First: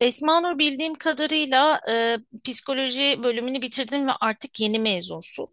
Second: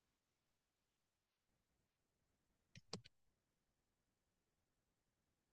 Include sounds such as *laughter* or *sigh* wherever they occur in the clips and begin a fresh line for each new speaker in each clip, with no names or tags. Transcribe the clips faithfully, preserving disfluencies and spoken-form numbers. Esma Nur bildiğim kadarıyla e, psikoloji bölümünü bitirdin ve artık yeni mezunsun.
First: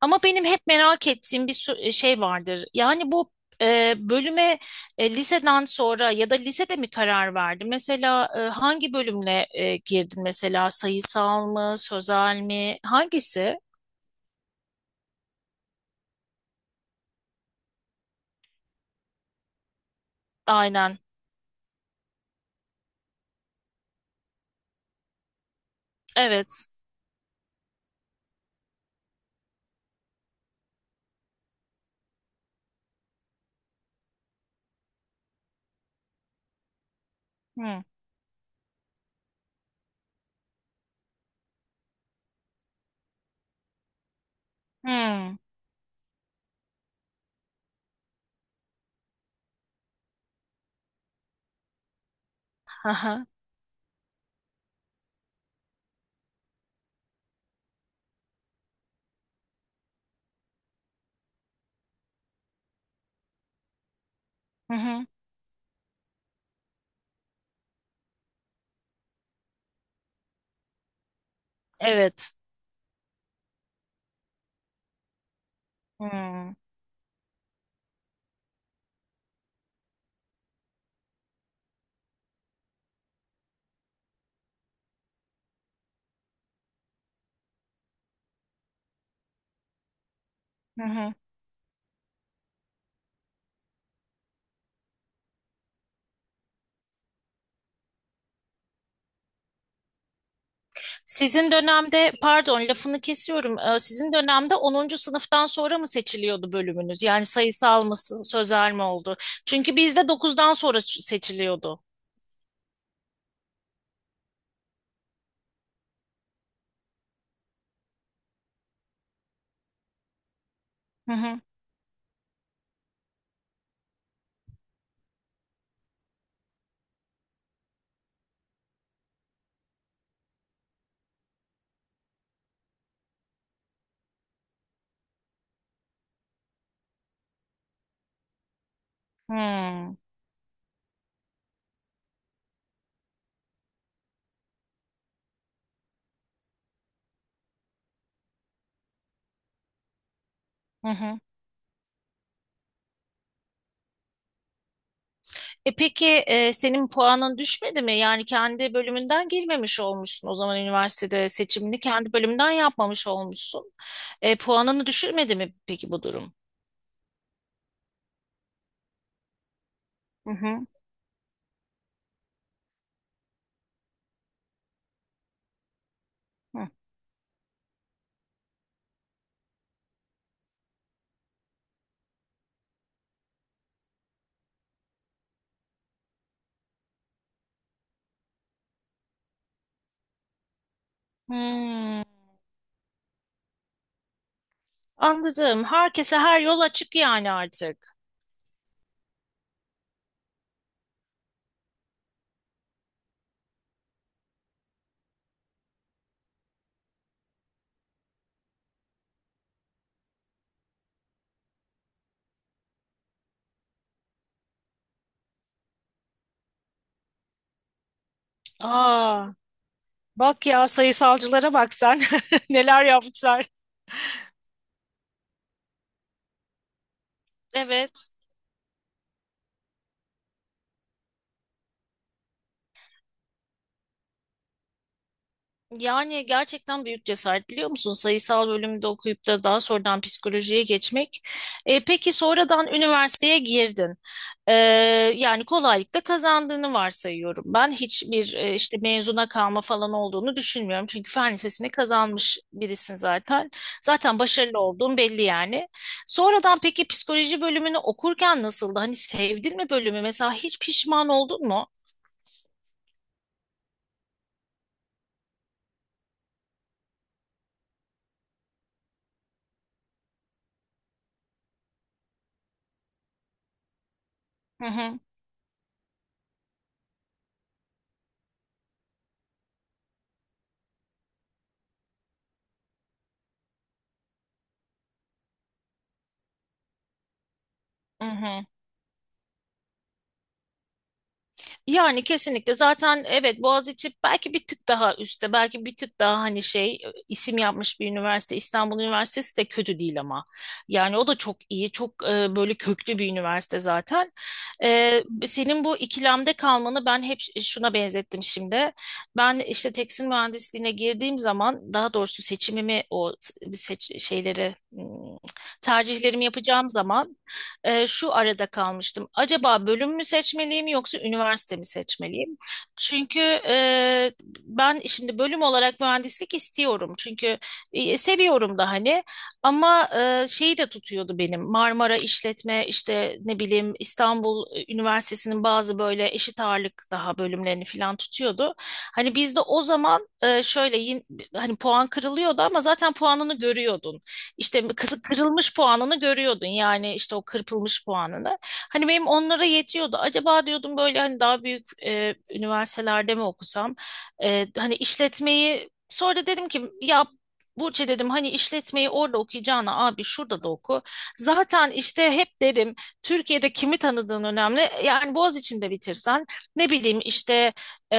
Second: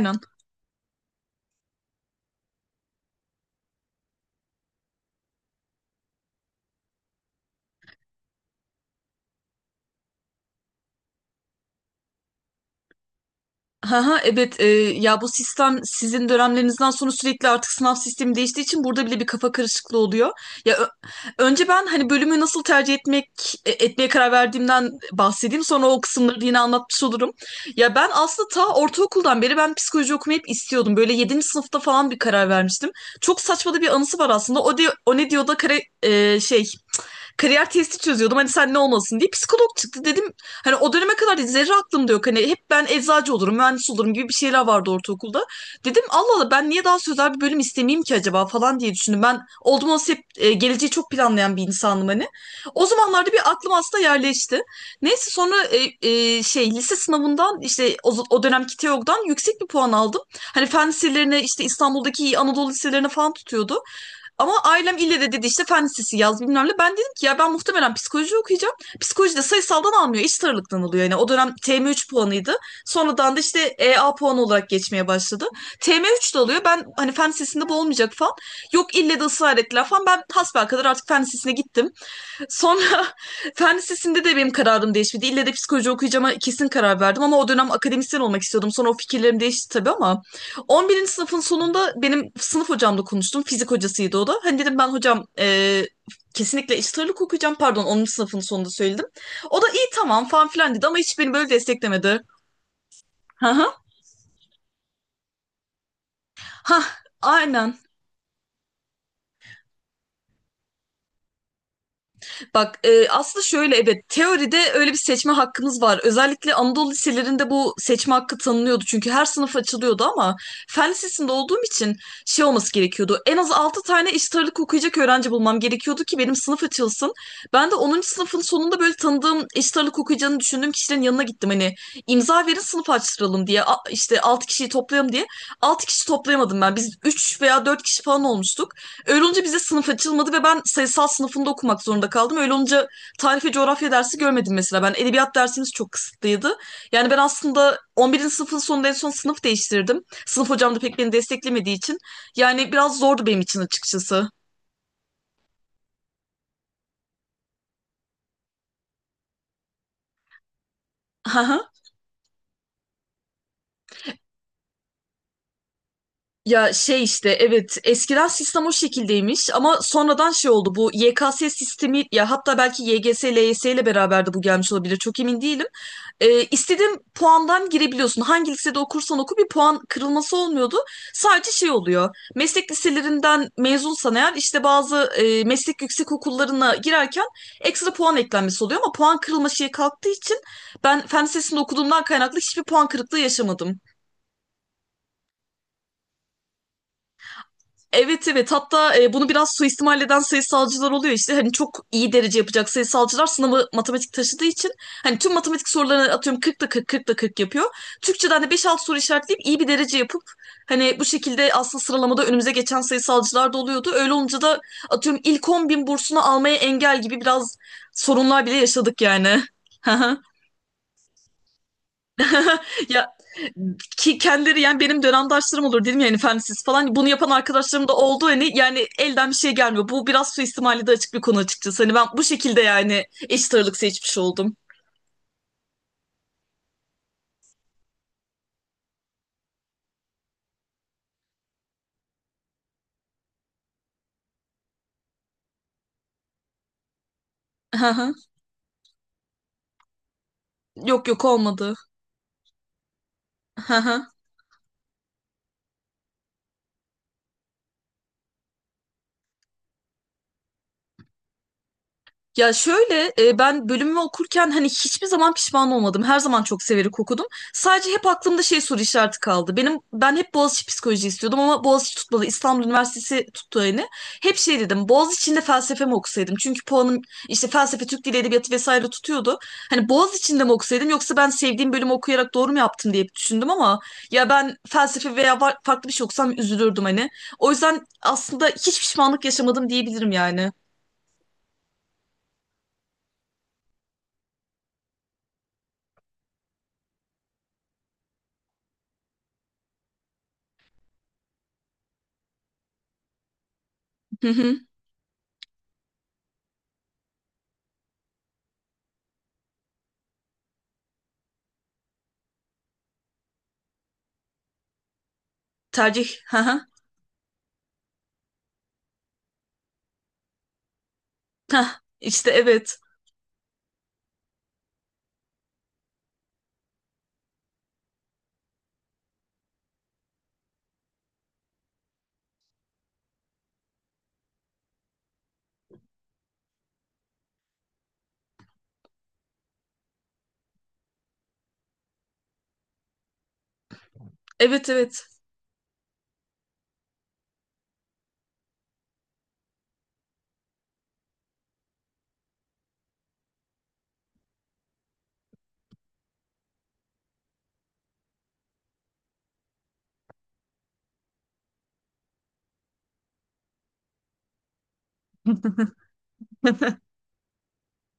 Ama benim hep merak ettiğim bir su- şey vardır. Yani bu e, bölüme e, liseden sonra ya da lisede mi karar verdin? Mesela e, hangi bölümle e, girdin? Mesela sayısal mı, sözel mi? Hangisi?
Haha, evet e, ya bu sistem sizin dönemlerinizden sonra sürekli artık sınav sistemi değiştiği için burada bile bir kafa karışıklığı oluyor. Ya ö-
Aynen.
önce ben hani bölümü nasıl tercih etmek e, etmeye karar verdiğimden bahsedeyim. Sonra o kısımları da yine
Evet.
anlatmış olurum. Ya ben aslında ta ortaokuldan beri ben psikoloji okumayı hep istiyordum. Böyle yedinci sınıfta falan bir karar vermiştim. Çok saçma da bir anısı var aslında. O de, o ne diyor da kare, e, şey kariyer
Hmm.
testi çözüyordum. Hani sen ne olmalısın diye psikolog çıktı dedim. Hani o döneme kadar dedi, zerre aklımda yok. Hani hep ben eczacı olurum, mühendis olurum gibi bir şeyler vardı
Hmm.
ortaokulda. Dedim Allah Allah ben niye daha sözel bir bölüm istemeyeyim ki acaba falan diye düşündüm. Ben oldum olası hep e, geleceği çok planlayan bir insanım hani. O
Aha.
zamanlarda bir aklım aslında yerleşti. Neyse sonra e, e, şey lise sınavından işte o, o dönemki TEOG'dan yüksek bir puan aldım. Hani fen liselerine işte İstanbul'daki iyi Anadolu liselerine falan tutuyordu. Ama
Hı
ailem
hı.
ille de dedi işte fen lisesi yaz bilmem ne. Ben dedim ki ya ben muhtemelen psikoloji okuyacağım. Psikoloji de sayısaldan almıyor. İç sarılıktan alıyor. Yani o dönem T M üç
Evet.
puanıydı. Sonradan da işte E A puanı olarak geçmeye başladı. T M üç de
Hmm.
alıyor. Ben hani fen lisesinde bu olmayacak falan. Yok ille de ısrar ettiler falan. Ben hasbelkader artık fen lisesine gittim. Sonra *laughs* fen lisesinde de benim kararım değişmedi. İlle de psikoloji okuyacağıma kesin karar verdim ama o dönem akademisyen olmak istiyordum. Sonra o fikirlerim değişti tabii ama
Hı
on birinci
hı.
sınıfın sonunda benim sınıf hocamla konuştum. Fizik hocasıydı o da. Hani dedim ben hocam, e, kesinlikle eşit ağırlık okuyacağım. Pardon onuncu sınıfın sonunda söyledim. O da iyi tamam falan filan dedi ama hiç beni böyle
Sizin dönemde,
desteklemedi.
pardon lafını
Hı
kesiyorum.
hı.
Ee, Sizin dönemde onuncu sınıftan sonra mı seçiliyordu
Hah,
bölümünüz? Yani
aynen.
sayısal mı, s- sözel mi oldu? Çünkü bizde dokuzdan sonra ç- seçiliyordu.
Bak e, aslında şöyle, evet, teoride öyle bir seçme hakkınız var. Özellikle Anadolu liselerinde bu seçme hakkı tanınıyordu. Çünkü her sınıf açılıyordu ama fen
Hı
lisesinde
hı.
olduğum için şey olması gerekiyordu. En az altı tane eşit ağırlık okuyacak öğrenci bulmam gerekiyordu ki benim sınıf açılsın. Ben de onuncu sınıfın sonunda böyle tanıdığım eşit ağırlık okuyacağını düşündüğüm kişilerin yanına gittim. Hani imza verin sınıf açtıralım diye, A- işte altı kişiyi toplayalım diye. Altı kişi toplayamadım ben. Biz üç veya dört kişi falan olmuştuk. Öyle olunca bize sınıf
Hmm.
açılmadı ve ben sayısal sınıfında okumak zorunda kaldım. Öyle olunca tarih ve coğrafya dersi görmedim mesela. Ben edebiyat dersimiz çok kısıtlıydı. Yani ben aslında on birinci sınıfın sonunda en son sınıf değiştirdim. Sınıf hocam da
Hı
pek beni
hı.
desteklemediği için. Yani biraz zordu benim için açıkçası.
E peki e, senin puanın düşmedi mi? Yani kendi bölümünden girmemiş olmuşsun. O zaman üniversitede
*laughs* Haha.
seçimini kendi bölümünden yapmamış olmuşsun. E, puanını düşürmedi mi peki bu durum?
Ya şey işte, evet, eskiden sistem o şekildeymiş ama sonradan
Hı
şey
hı.
oldu bu Y K S sistemi, ya hatta belki Y G S, L Y S ile beraber de bu gelmiş olabilir, çok emin değilim. Ee,
Hı.
istediğin puandan girebiliyorsun. Hangi lisede okursan oku bir puan kırılması olmuyordu. Sadece şey oluyor. Meslek liselerinden mezunsan eğer işte bazı e, meslek yüksek okullarına girerken ekstra puan eklenmesi oluyor ama puan kırılma şeyi kalktığı için ben fen lisesinde
Hmm.
okuduğumdan kaynaklı hiçbir puan kırıklığı yaşamadım.
Anladım. Herkese her yol açık yani artık.
Evet, evet, hatta e, bunu biraz suistimal eden sayısalcılar oluyor işte, hani çok iyi derece yapacak sayısalcılar sınavı matematik taşıdığı için hani tüm matematik sorularını atıyorum kırkta kırk, kırkta kırk yapıyor. Türkçeden de beş altı soru işaretleyip iyi bir derece yapıp hani bu şekilde aslında sıralamada önümüze geçen sayısalcılar da oluyordu. Öyle olunca da atıyorum ilk on bin bursunu almaya engel gibi biraz sorunlar bile yaşadık
Aa,
yani. *laughs*
bak ya sayısalcılara bak sen. *laughs* Neler
Ya
yapmışlar.
ki kendileri, yani benim dönemdaşlarım olur dedim yani efendisiz falan bunu yapan arkadaşlarım da
Evet.
oldu, hani yani elden bir şey gelmiyor. Bu biraz suistimali de açık bir konu açıkçası. Hani ben bu şekilde yani eşit ağırlık seçmiş oldum.
Yani gerçekten büyük cesaret biliyor musun? Sayısal bölümde okuyup da daha sonradan psikolojiye geçmek. E, peki sonradan üniversiteye girdin. E, yani kolaylıkla kazandığını varsayıyorum. Ben
Hı hı.
hiçbir e, işte mezuna kalma falan olduğunu düşünmüyorum.
Yok,
Çünkü
yok,
fen lisesini
olmadı.
kazanmış birisin zaten.
Hı hı.
Zaten başarılı olduğun belli yani. Sonradan peki psikoloji bölümünü okurken nasıldı? Hani sevdin mi bölümü? Mesela hiç pişman oldun mu?
Ya şöyle e, ben bölümümü okurken hani hiçbir zaman pişman olmadım. Her zaman çok severek okudum. Sadece hep aklımda şey soru işareti kaldı. Benim ben hep Boğaziçi psikoloji istiyordum ama Boğaziçi tutmadı. İstanbul Üniversitesi tuttu yani. Hep şey
Hı
dedim.
hı.
Boğaziçi'nde felsefe mi okusaydım? Çünkü puanım işte felsefe, Türk Dili Edebiyatı vesaire tutuyordu. Hani Boğaziçi'nde mi okusaydım yoksa ben sevdiğim bölümü okuyarak doğru mu yaptım diye düşündüm ama ya ben felsefe veya var- farklı bir şey okusam üzülürdüm hani. O yüzden
Hı hı.
aslında hiç pişmanlık yaşamadım diyebilirim yani.
Yani kesinlikle zaten evet Boğaziçi belki bir tık daha üstte belki bir tık daha hani şey e, isim yapmış bir üniversite İstanbul Üniversitesi de kötü değil ama yani o da çok iyi çok e, böyle köklü bir üniversite zaten.
Hı hı.
E, senin bu ikilemde kalmanı ben hep şuna benzettim şimdi. Ben işte tekstil mühendisliğine girdiğim zaman daha doğrusu seçimimi o seç şeyleri hmm,
Tercih.
tercihlerimi
*laughs*
yapacağım zaman e, şu arada kalmıştım. Acaba bölüm mü seçmeliyim yoksa üniversite mi
Hah, işte
seçmeliyim?
evet.
Çünkü e, ben şimdi bölüm olarak mühendislik istiyorum. Çünkü e, seviyorum da hani ama e, şeyi de tutuyordu benim. Marmara İşletme işte ne bileyim İstanbul Üniversitesi'nin bazı böyle eşit ağırlık daha bölümlerini falan tutuyordu. Hani bizde o zaman e, şöyle yin- hani puan kırılıyordu ama zaten puanını görüyordun
Evet,
işte kızı
evet.
kırılmış puanını görüyordun yani işte o kırpılmış puanını. Hani benim onlara yetiyordu. Acaba diyordum böyle hani daha büyük e, üniversitelerde mi okusam? E, hani işletmeyi sonra dedim ki ya Burçe dedim hani işletmeyi orada okuyacağına abi şurada da oku. Zaten işte hep dedim Türkiye'de kimi tanıdığın önemli. Yani Boğaziçi'nde bitirsen ne bileyim işte e,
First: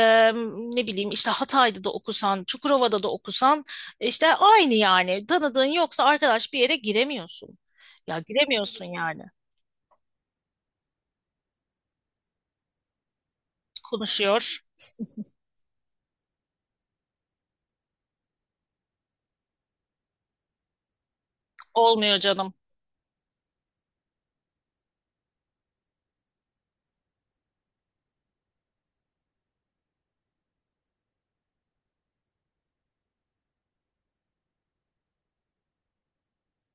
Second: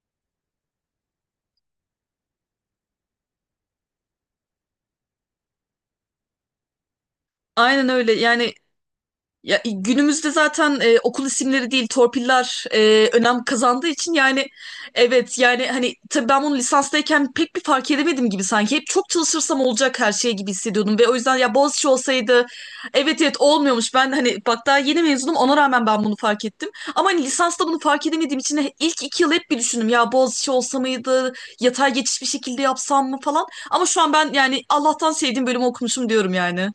ne bileyim işte Hatay'da da okusan, Çukurova'da da okusan işte aynı yani. Tanıdığın yoksa arkadaş bir yere giremiyorsun.
Aynen öyle.
Ya
Yani.
giremiyorsun yani.
Ya, e, günümüzde zaten, e, okul isimleri değil torpiller e, önem kazandığı için yani,
Konuşuyor.
evet, yani hani tabii ben bunu lisanstayken pek bir fark edemedim gibi sanki hep çok çalışırsam olacak her şey gibi hissediyordum ve o yüzden ya Boğaziçi
Olmuyor
olsaydı,
canım.
evet, evet, olmuyormuş. Ben hani bak daha yeni mezunum, ona rağmen ben bunu fark ettim ama hani lisansta bunu fark edemediğim için he- ilk iki yıl hep bir düşündüm, ya Boğaziçi olsa mıydı, yatay geçiş bir şekilde yapsam mı falan, ama şu an ben yani Allah'tan sevdiğim bölümü okumuşum diyorum yani.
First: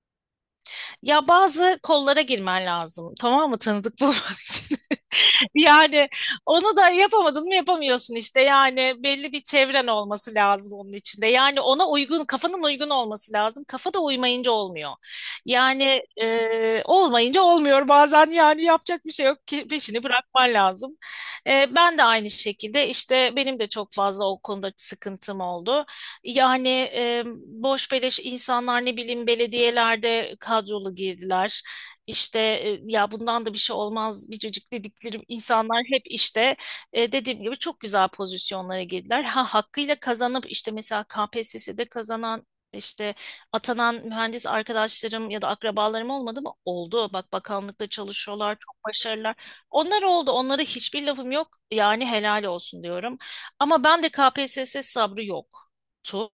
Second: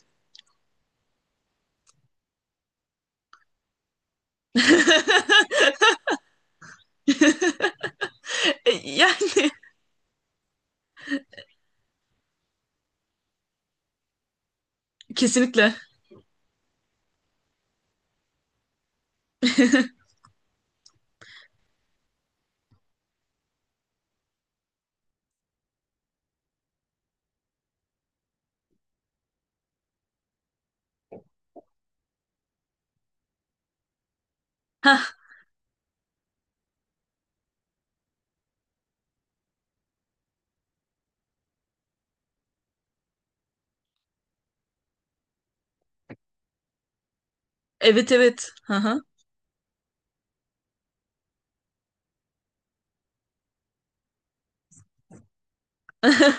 Ya bazı kollara girmen lazım. Tamam mı? Tanıdık bulman için. *laughs*
*laughs*
*laughs* Yani onu da yapamadın mı yapamıyorsun işte. Yani
Yani
belli bir çevren olması lazım onun içinde. Yani ona uygun, kafanın uygun olması lazım. Kafa da uymayınca olmuyor.
kesinlikle.
Yani e, olmayınca olmuyor bazen yani yapacak bir şey yok ki peşini bırakman lazım. E, ben de aynı şekilde işte benim de çok fazla o konuda sıkıntım oldu. Yani e, boş beleş insanlar ne bileyim belediyelerde kadrolu girdiler işte e, ya bundan da bir şey olmaz biricik
*laughs*
dedikleri insanlar hep işte e, dediğim gibi çok güzel pozisyonlara girdiler. Ha hakkıyla kazanıp işte mesela K P S S'de kazanan işte atanan mühendis arkadaşlarım ya da akrabalarım olmadı mı? Oldu. Bak bakanlıkta
Evet, evet.
çalışıyorlar,
Hı
çok
hı.
başarılılar. Onlar oldu. Onlara hiçbir lafım yok. Yani helal olsun diyorum. Ama ben de K P S S sabrı yoktu.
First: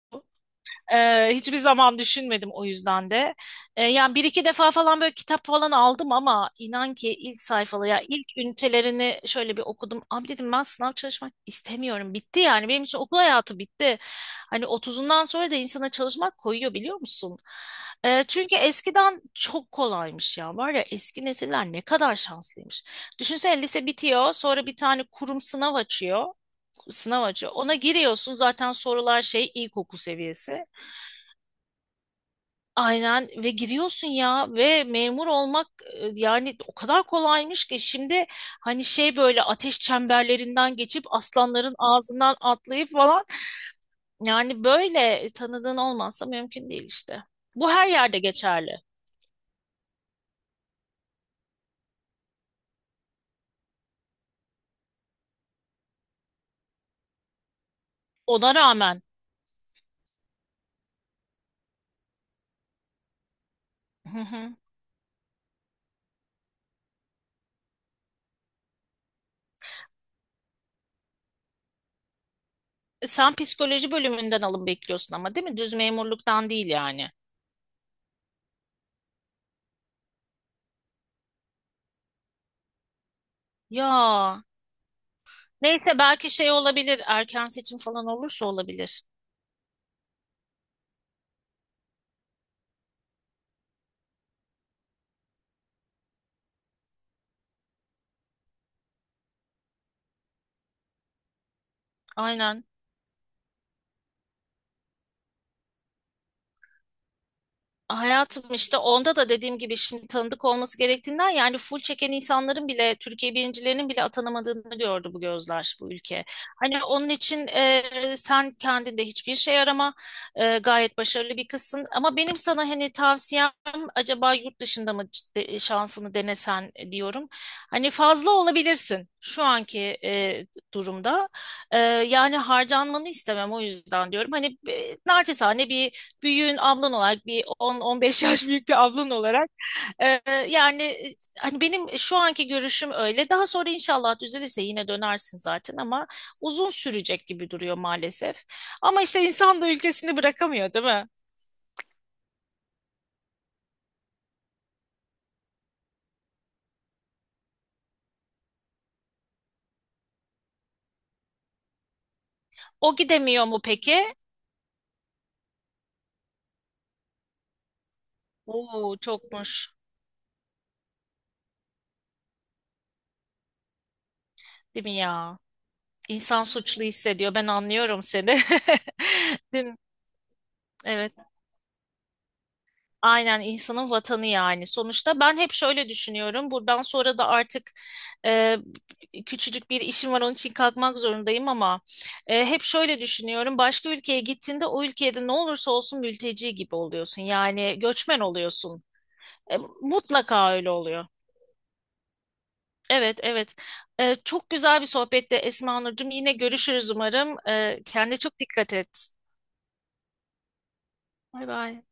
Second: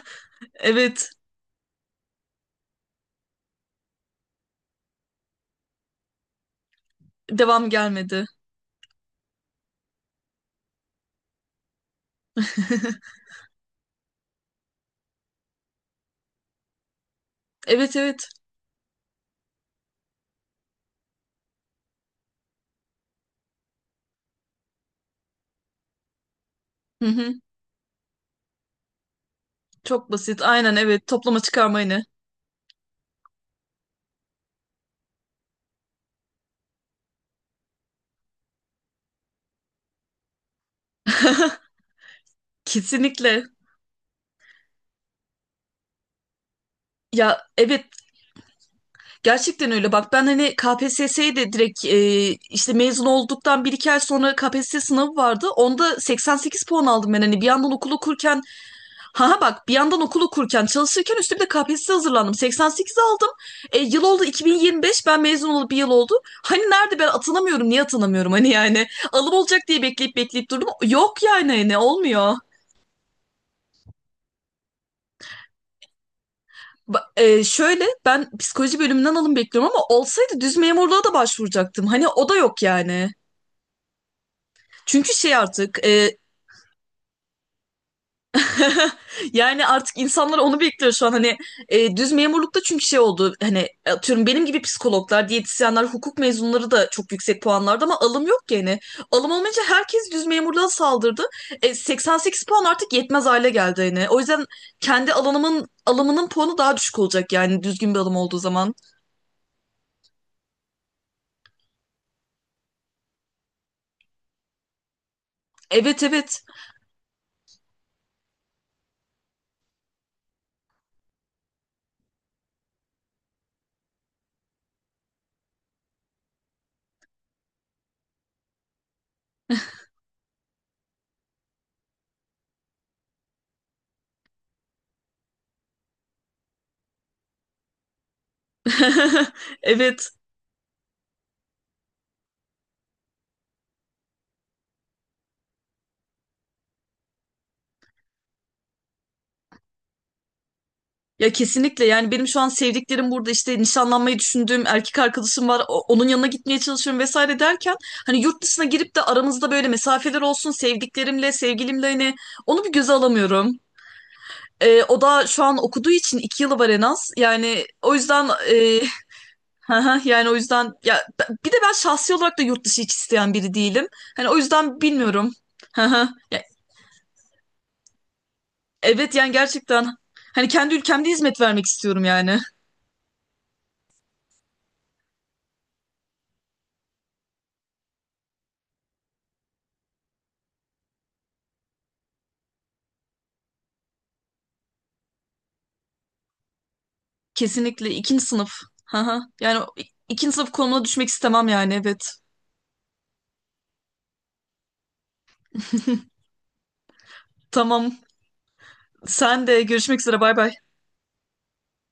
Evet.
Ee, hiçbir zaman düşünmedim o yüzden de. Ee, yani bir iki defa falan böyle kitap falan aldım ama inan ki ilk
Devam
sayfalı ya
gelmedi.
ilk ünitelerini şöyle bir okudum. Abi dedim ben sınav çalışmak istemiyorum. Bitti yani benim için okul hayatı bitti. Hani otuzundan sonra da insana çalışmak koyuyor biliyor musun?
Evet,
Ee,
evet.
çünkü eskiden çok kolaymış ya. Var ya eski nesiller ne kadar şanslıymış. Düşünsene lise bitiyor sonra bir tane kurum sınav açıyor.
Hı
Sınav
hı.
açıyor. Ona giriyorsun zaten sorular şey ilkokul
Çok basit.
seviyesi.
Aynen, evet. Toplama çıkarma yine.
Aynen ve giriyorsun ya ve memur olmak e, yani o kadar kolaymış ki şimdi hani şey böyle ateş çemberlerinden geçip
*laughs*
aslanların ağzından atlayıp falan
Kesinlikle.
yani böyle tanıdığın olmazsa mümkün değil işte.
Ya,
Bu
evet,
her yerde geçerli.
gerçekten öyle. Bak ben hani K P S S'ye de direkt, e, işte mezun olduktan bir iki ay sonra K P S S sınavı vardı. Onda seksen sekiz puan aldım ben. Hani bir yandan okul okurken
Ona rağmen
ha ha bak bir yandan okul okurken çalışırken üstüne bir de K P S S'ye hazırlandım. seksen sekiz aldım. E, yıl
Hı
oldu
hı.
iki bin yirmi beş, ben mezun olup bir yıl oldu. Hani nerede ben atanamıyorum, niye atanamıyorum hani yani. Alım olacak diye bekleyip bekleyip durdum. Yok yani hani, ne olmuyor.
E, sen psikoloji bölümünden alım bekliyorsun ama değil mi? Düz memurluktan değil yani.
Ba- e, şöyle ben psikoloji bölümünden alım bekliyorum, ama olsaydı düz memurluğa da başvuracaktım. Hani o da yok yani.
Ya
Çünkü şey artık
neyse
e,
belki şey olabilir erken seçim falan olursa
*laughs*
olabilir.
yani artık insanlar onu bekliyor şu an hani e, düz memurlukta, çünkü şey oldu hani atıyorum benim gibi psikologlar, diyetisyenler, hukuk mezunları da çok yüksek puanlarda ama alım yok ki hani. Alım olmayınca herkes düz memurluğa saldırdı. E, seksen sekiz
Aynen.
puan artık yetmez hale geldi hani. O yüzden kendi alanımın alımının puanı daha düşük olacak yani düzgün bir alım olduğu
Hayatım
zaman.
işte onda da dediğim gibi şimdi tanıdık olması gerektiğinden yani full çeken insanların bile Türkiye birincilerinin bile atanamadığını gördü bu gözler bu
Evet,
ülke.
evet.
Hani onun için e, sen kendinde hiçbir şey arama E, gayet başarılı bir kızsın ama benim sana hani tavsiyem acaba yurt dışında mı ciddi- şansını denesen diyorum. Hani fazla olabilirsin şu anki e, durumda E, yani harcanmanı istemem o yüzden diyorum hani e, naçizane bir büyüğün ablan olarak bir on on beş yaş büyük bir ablan
*laughs*
olarak
Evet.
e, yani e, hani benim şu anki görüşüm öyle. Daha sonra inşallah düzelirse yine dönersin zaten ama uzun sürecek gibi duruyor maalesef. Ama işte insan da ülkesini bırakamıyor, değil mi?
Ya kesinlikle, yani benim şu an sevdiklerim burada, işte nişanlanmayı düşündüğüm erkek arkadaşım var, o- onun yanına gitmeye çalışıyorum vesaire derken hani yurt dışına girip de aramızda böyle mesafeler olsun sevdiklerimle, sevgilimle, hani onu bir göze
O gidemiyor
alamıyorum.
mu peki?
Ee, o da şu an okuduğu için iki yılı var en az yani, o yüzden e,
Oo
*laughs*
çokmuş.
hı hı, yani o yüzden ya b- bir de ben şahsi olarak da yurt dışı hiç isteyen biri değilim. Hani o yüzden
Değil mi
bilmiyorum.
ya?
*laughs* Hı hı. Ya,
İnsan suçlu hissediyor. Ben anlıyorum seni.
evet yani
*laughs* Değil mi?
gerçekten hani kendi ülkemde
Evet.
hizmet vermek istiyorum yani.
Aynen insanın vatanı yani. Sonuçta ben hep şöyle düşünüyorum. Buradan sonra da artık e, küçücük bir işim var onun için kalkmak zorundayım ama e, hep şöyle düşünüyorum. Başka ülkeye gittiğinde o ülkede ne olursa olsun mülteci gibi oluyorsun. Yani
Kesinlikle
göçmen
ikinci sınıf.
oluyorsun.
Haha.
E,
Yani o- ikinci sınıf
mutlaka öyle
konumuna
oluyor.
düşmek istemem yani, evet.
Evet, evet. E, çok güzel bir sohbette Esma Nurcuğum. Yine görüşürüz umarım. E,
Tamam.
kendine çok dikkat et.
Sen de görüşmek üzere, bay bay.
Bay bay.